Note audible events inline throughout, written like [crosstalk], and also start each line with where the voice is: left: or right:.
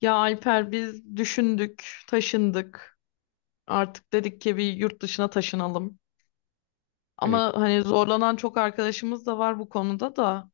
left: Ya Alper biz düşündük, taşındık. Artık dedik ki bir yurt dışına taşınalım.
right: E,
left: Ama hani zorlanan çok arkadaşımız da var bu konuda da.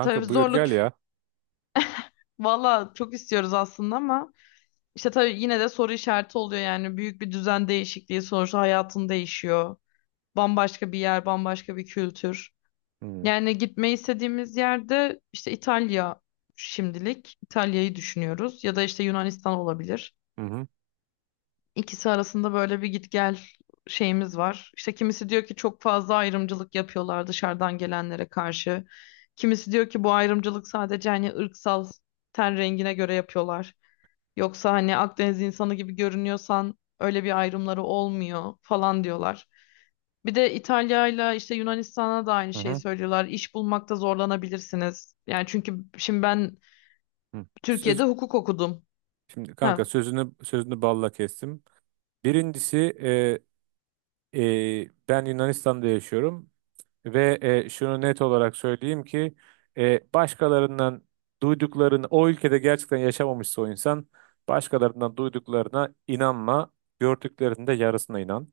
left: Tabii
right: buyur
left: zorluk
right: gel ya.
left: valla çok istiyoruz aslında ama işte tabii yine de soru işareti oluyor yani büyük bir düzen değişikliği sonuçta hayatın değişiyor. Bambaşka bir yer, bambaşka bir kültür.
right: Hı
left: Yani gitmeyi istediğimiz yerde işte İtalya şimdilik. İtalya'yı düşünüyoruz ya da işte Yunanistan olabilir.
right: hı hı
left: İkisi arasında böyle bir git gel şeyimiz var. İşte kimisi diyor ki çok fazla ayrımcılık yapıyorlar dışarıdan gelenlere karşı. Kimisi diyor ki bu ayrımcılık sadece hani ırksal ten rengine göre yapıyorlar. Yoksa hani Akdeniz insanı gibi görünüyorsan öyle bir ayrımları olmuyor falan diyorlar. Bir de İtalya'yla işte Yunanistan'a da aynı
right: hı.
left: şeyi
right: Hı.
left: söylüyorlar. İş bulmakta zorlanabilirsiniz. Yani çünkü şimdi ben
right: Hı. Söz
left: Türkiye'de hukuk okudum.
right: şimdi kanka
left: Ha.
right: sözünü balla kestim. Birincisi, e, ben Yunanistan'da yaşıyorum ve şunu net olarak söyleyeyim ki başkalarından duyduklarını o ülkede gerçekten yaşamamışsa o insan, başkalarından duyduklarına inanma, gördüklerinde yarısına inan.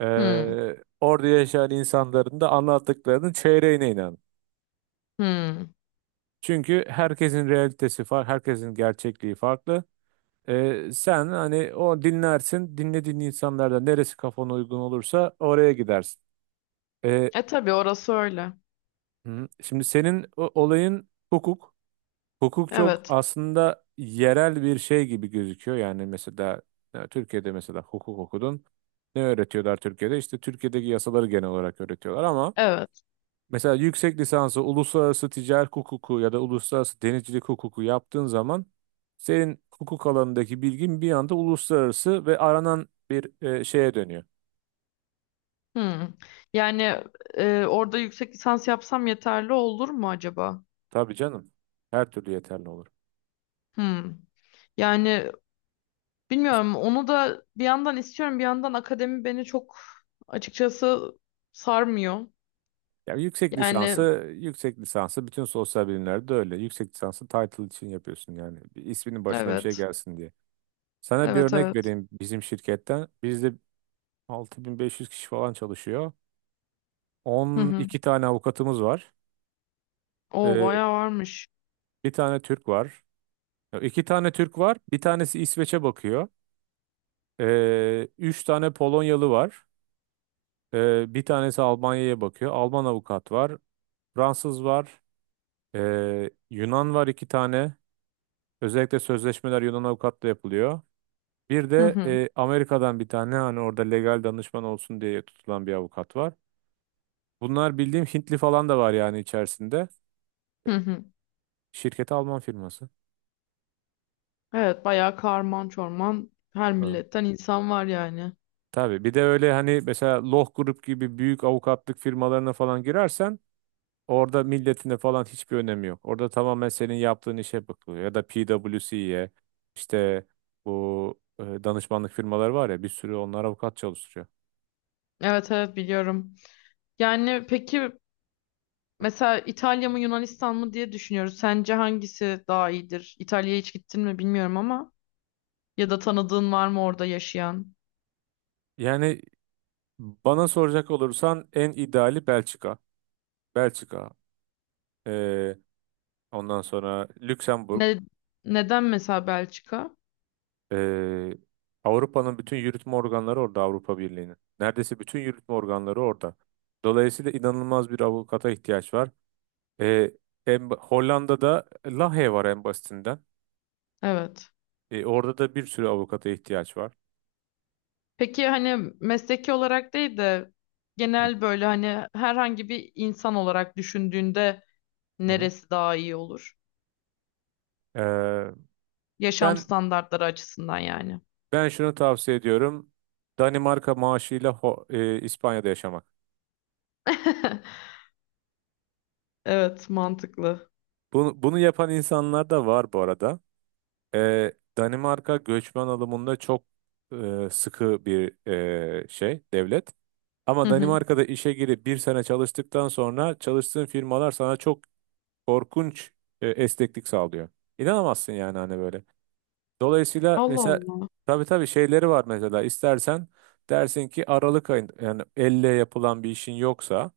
right: E,
left: Hmm.
right: orada yaşayan insanların da anlattıklarının çeyreğine inan.
left: Hmm.
right: Çünkü herkesin realitesi farklı, herkesin gerçekliği farklı. Sen hani o dinlersin, dinlediğin insanlarda neresi kafana uygun olursa oraya gidersin. Ee,
left: E tabii orası öyle.
right: hı, şimdi senin olayın hukuk. Hukuk çok
left: Evet.
right: aslında yerel bir şey gibi gözüküyor. Yani mesela ya Türkiye'de mesela hukuk okudun. Ne öğretiyorlar Türkiye'de? İşte Türkiye'deki yasaları genel olarak öğretiyorlar ama
left: Evet.
right: mesela yüksek lisansı uluslararası ticaret hukuku ya da uluslararası denizcilik hukuku yaptığın zaman senin hukuk alanındaki bilgin bir anda uluslararası ve aranan bir şeye dönüyor.
left: Hmm. Yani orada yüksek lisans yapsam yeterli olur mu acaba?
right: Tabii canım. Her türlü yeterli olur.
left: Hmm. Yani
right: İşte-
left: bilmiyorum. Onu da bir yandan istiyorum, bir yandan akademi beni çok açıkçası sarmıyor.
right: Ya yüksek lisansı,
left: Yani
right: yüksek lisansı bütün sosyal bilimlerde öyle. Yüksek lisansı title için yapıyorsun yani. Bir isminin başına bir şey
left: evet.
right: gelsin diye. Sana bir
left: Evet,
right: örnek
left: evet.
right: vereyim bizim şirketten. Bizde 6.500 kişi falan çalışıyor.
left: Hı hı.
right: 12 tane avukatımız var.
left: O
right: Ee,
left: bayağı varmış.
right: bir tane Türk var. Ya İki tane Türk var. Bir tanesi İsveç'e bakıyor. Üç tane Polonyalı var. Bir tanesi Almanya'ya bakıyor. Alman avukat var. Fransız var. Yunan var iki tane. Özellikle sözleşmeler Yunan avukatla yapılıyor. Bir
left: Hı
right: de
left: hı.
right: Amerika'dan bir tane hani orada legal danışman olsun diye tutulan bir avukat var. Bunlar bildiğim Hintli falan da var yani içerisinde.
left: Hı hı.
right: Şirketi Alman firması.
left: Evet, bayağı karman çorman her
right: Ha.
left: milletten insan var yani.
right: Tabii bir de öyle hani mesela Loh Grup gibi büyük avukatlık firmalarına falan girersen, orada milletine falan hiçbir önemi yok. Orada tamamen senin yaptığın işe bakılıyor. Ya da PwC'ye işte bu danışmanlık firmaları var ya bir sürü onlar avukat çalıştırıyor.
left: Evet, evet biliyorum. Yani peki, mesela İtalya mı Yunanistan mı diye düşünüyoruz. Sence hangisi daha iyidir? İtalya'ya hiç gittin mi bilmiyorum ama ya da tanıdığın var mı orada yaşayan?
right: Yani bana soracak olursan en ideali Belçika. Belçika. e, ondan sonra Lüksemburg.
left: Ne, neden mesela Belçika?
right: e, Avrupa'nın bütün yürütme organları orada Avrupa Birliği'nin. Neredeyse bütün yürütme organları orada. Dolayısıyla inanılmaz bir avukata ihtiyaç var. E, Hollanda'da Lahey var en basitinden.
left: Evet.
right: Orada da bir sürü avukata ihtiyaç var.
left: Peki hani mesleki olarak değil de
right: Hı
left: genel böyle hani herhangi bir insan olarak düşündüğünde
right: hı. Hı.
left: neresi daha iyi olur?
right: Ee,
left: Yaşam
right: ben
left: standartları açısından yani.
right: ben şunu tavsiye ediyorum. Danimarka maaşıyla İspanya'da yaşamak.
left: [laughs] Evet, mantıklı.
right: Bunu yapan insanlar da var bu arada. Ee, Danimarka göçmen alımında çok sıkı bir devlet.
left: Hı
right: Ama
left: hı.
right: Danimarka'da işe girip bir sene çalıştıktan sonra çalıştığın firmalar sana çok korkunç esneklik sağlıyor. İnanamazsın yani hani böyle. Dolayısıyla
left: Allah
right: mesela
left: Allah.
right: tabii tabii şeyleri var mesela istersen dersin ki Aralık ayında yani elle yapılan bir işin yoksa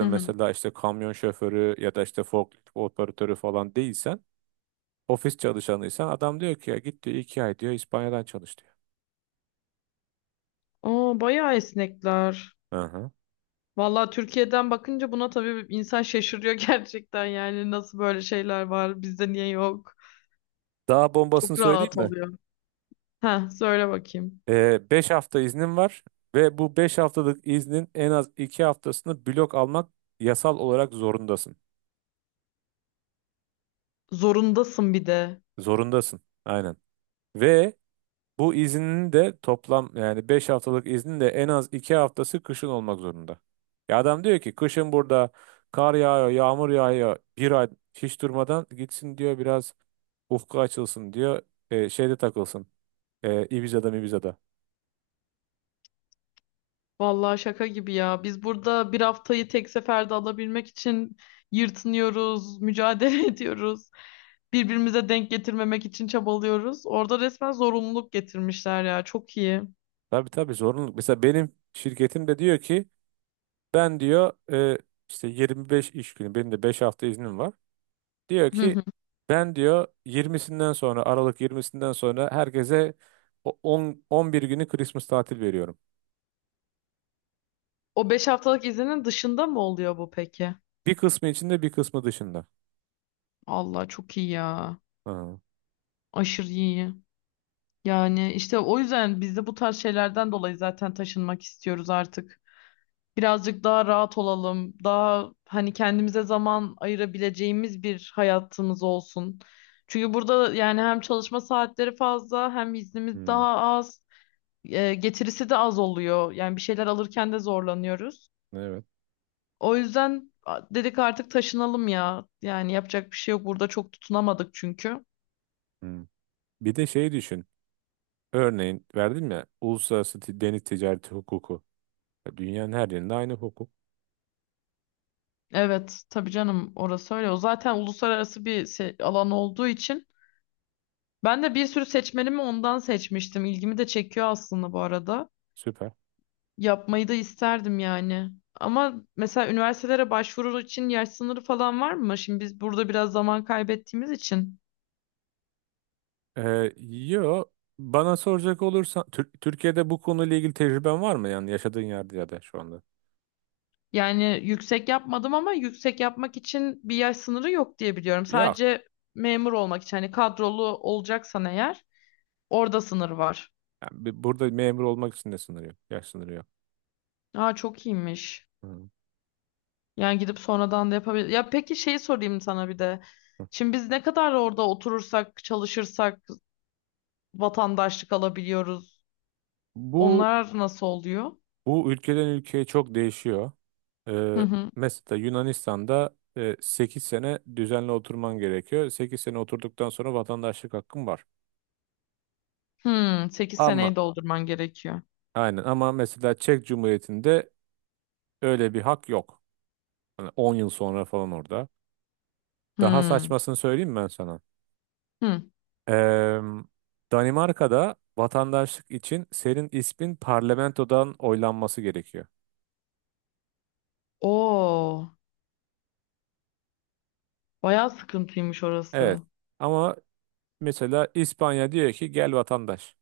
left: Hı hı.
right: mesela işte kamyon şoförü ya da işte forklift operatörü falan değilsen ofis çalışanıysan adam diyor ki ya git diyor 2 ay diyor İspanya'dan çalış diyor.
left: Aa, bayağı esnekler.
right: Hı hı.
left: Vallahi Türkiye'den bakınca buna tabii insan şaşırıyor [laughs] gerçekten yani nasıl böyle şeyler var bizde niye yok.
right: Daha bombasını
left: Çok
right: söyleyeyim
left: rahat
right: mi?
left: oluyor. Ha söyle bakayım.
right: 5 hafta iznim var ve bu 5 haftalık iznin en az 2 haftasını blok almak yasal olarak zorundasın.
left: Zorundasın bir de.
right: Zorundasın. Aynen. Ve bu iznin de toplam yani 5 haftalık iznin de en az 2 haftası kışın olmak zorunda. Ya adam diyor ki kışın burada kar yağıyor, yağmur yağıyor. Bir ay hiç durmadan gitsin diyor biraz ufku açılsın diyor. Şeyde takılsın. Ibiza'da Mibiza'da.
left: Vallahi şaka gibi ya. Biz burada bir haftayı tek seferde alabilmek için yırtınıyoruz, mücadele [laughs] ediyoruz. Birbirimize denk getirmemek için çabalıyoruz. Orada resmen zorunluluk getirmişler ya. Çok iyi.
right: Tabii tabii zorunluluk. Mesela benim şirketim de diyor ki ben diyor işte 25 iş günü benim de 5 hafta iznim var. Diyor ki
left: [laughs]
right: ben diyor 20'sinden sonra Aralık 20'sinden sonra herkese 10 11 günü Christmas tatil veriyorum.
left: O 5 haftalık izinin dışında mı oluyor bu peki?
right: Bir kısmı içinde bir kısmı dışında.
left: Allah çok iyi ya.
right: Aha.
left: Aşırı iyi. Yani işte o yüzden biz de bu tarz şeylerden dolayı zaten taşınmak istiyoruz artık. Birazcık daha rahat olalım. Daha hani kendimize zaman ayırabileceğimiz bir hayatımız olsun. Çünkü burada yani hem çalışma saatleri fazla hem iznimiz
right: Hmm,
left: daha az. E, getirisi de az oluyor. Yani bir şeyler alırken de zorlanıyoruz.
right: evet.
left: O yüzden dedik artık taşınalım ya. Yani yapacak bir şey yok. Burada çok tutunamadık çünkü.
right: Hmm. Bir de şey düşün. Örneğin verdim ya uluslararası deniz ticareti hukuku. Ya Dünyanın her yerinde aynı hukuk.
left: Evet, tabii canım orası öyle. O zaten uluslararası bir alan olduğu için ben de bir sürü seçmenimi ondan seçmiştim. İlgimi de çekiyor aslında bu arada.
right: Süper.
left: Yapmayı da isterdim yani. Ama mesela üniversitelere başvuru için yaş sınırı falan var mı? Şimdi biz burada biraz zaman kaybettiğimiz için.
right: Yo bana soracak olursan Türkiye'de bu konuyla ilgili tecrüben var mı yani yaşadığın yerde ya da şu anda?
left: Yani yüksek yapmadım ama yüksek yapmak için bir yaş sınırı yok diye biliyorum.
right: Yok.
left: Sadece memur olmak için hani kadrolu olacaksan eğer orada sınır var.
right: Yani burada memur olmak için de sınır yok. Yaş sınırı yok.
left: Aa çok iyiymiş.
right: Hmm.
left: Yani gidip sonradan da yapabilir. Ya peki şeyi sorayım sana bir de. Şimdi biz ne kadar orada oturursak, çalışırsak vatandaşlık alabiliyoruz.
right: Bu
left: Onlar nasıl oluyor?
right: bu ülkeden ülkeye çok değişiyor.
left: Hı
right: Ee,
left: hı.
right: mesela Yunanistan'da 8 sene düzenli oturman gerekiyor. 8 sene oturduktan sonra vatandaşlık hakkın var.
left: Hmm, 8
right: Ama
left: seneyi doldurman gerekiyor.
right: aynen ama mesela Çek Cumhuriyeti'nde öyle bir hak yok. Hani 10 yıl sonra falan orada. Daha
left: Hmm.
right: saçmasını söyleyeyim mi ben sana.
left: Hmm.
right: Ee, Danimarka'da vatandaşlık için senin ismin parlamentodan oylanması gerekiyor.
left: Oo, bayağı sıkıntıymış
right: Evet.
left: orası.
right: Ama mesela İspanya diyor ki gel vatandaş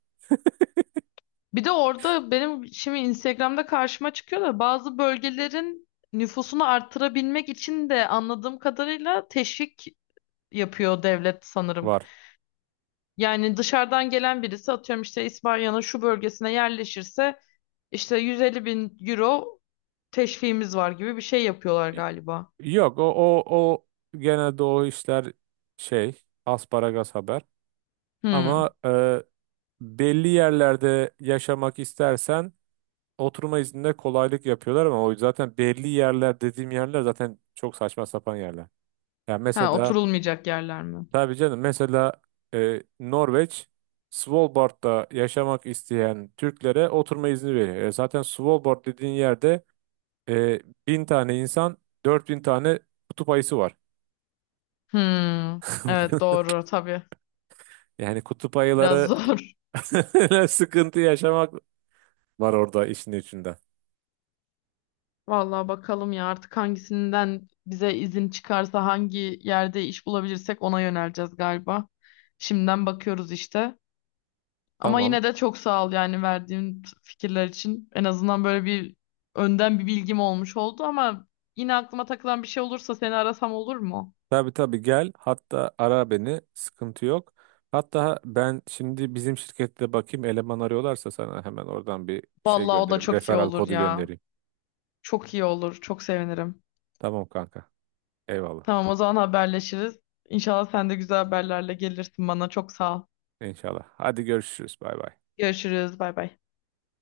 left: Bir de orada benim şimdi Instagram'da karşıma çıkıyor da bazı bölgelerin nüfusunu artırabilmek için de anladığım kadarıyla teşvik yapıyor devlet sanırım.
right: var.
left: Yani dışarıdan gelen birisi atıyorum işte İspanya'nın şu bölgesine yerleşirse işte 150 bin euro teşviğimiz var gibi bir şey yapıyorlar galiba.
right: Yok, o genelde o işler şey asparagas haber. Ama
left: Hmm.
right: belli yerlerde yaşamak istersen oturma izninde kolaylık yapıyorlar ama o zaten belli yerler dediğim yerler zaten çok saçma sapan yerler. Yani
left: Ha
right: mesela
left: oturulmayacak yerler mi?
right: tabii canım mesela Norveç Svalbard'da yaşamak isteyen Türklere oturma izni veriyor. Zaten Svalbard dediğin yerde e, 1.000 tane insan 4.000 tane kutup ayısı var.
left: Hmm. Evet
right: [laughs]
left: doğru tabii.
right: Yani kutup
left: Biraz
right: ayıları
left: zor. [laughs]
right: [laughs] sıkıntı yaşamak var orada işin içinde.
left: Vallahi bakalım ya artık hangisinden bize izin çıkarsa hangi yerde iş bulabilirsek ona yöneleceğiz galiba. Şimdiden bakıyoruz işte. Ama
right: Tamam.
left: yine de çok sağ ol yani verdiğin fikirler için. En azından böyle bir önden bir bilgim olmuş oldu ama yine aklıma takılan bir şey olursa seni arasam olur mu?
right: Tabii tabii gel. Hatta ara beni. Sıkıntı yok. Hatta ben şimdi bizim şirkette bakayım eleman arıyorlarsa sana hemen oradan bir şey
left: Vallahi o da
right: göndereyim.
left: çok iyi
right: Referral
left: olur
right: kodu
left: ya.
right: göndereyim.
left: Çok iyi olur. Çok sevinirim.
right: Tamam kanka. Eyvallah.
left: Tamam o zaman haberleşiriz. İnşallah sen de güzel haberlerle gelirsin bana. Çok sağ ol.
right: İnşallah. Hadi görüşürüz. Bay bay.
left: Görüşürüz. Bay bay.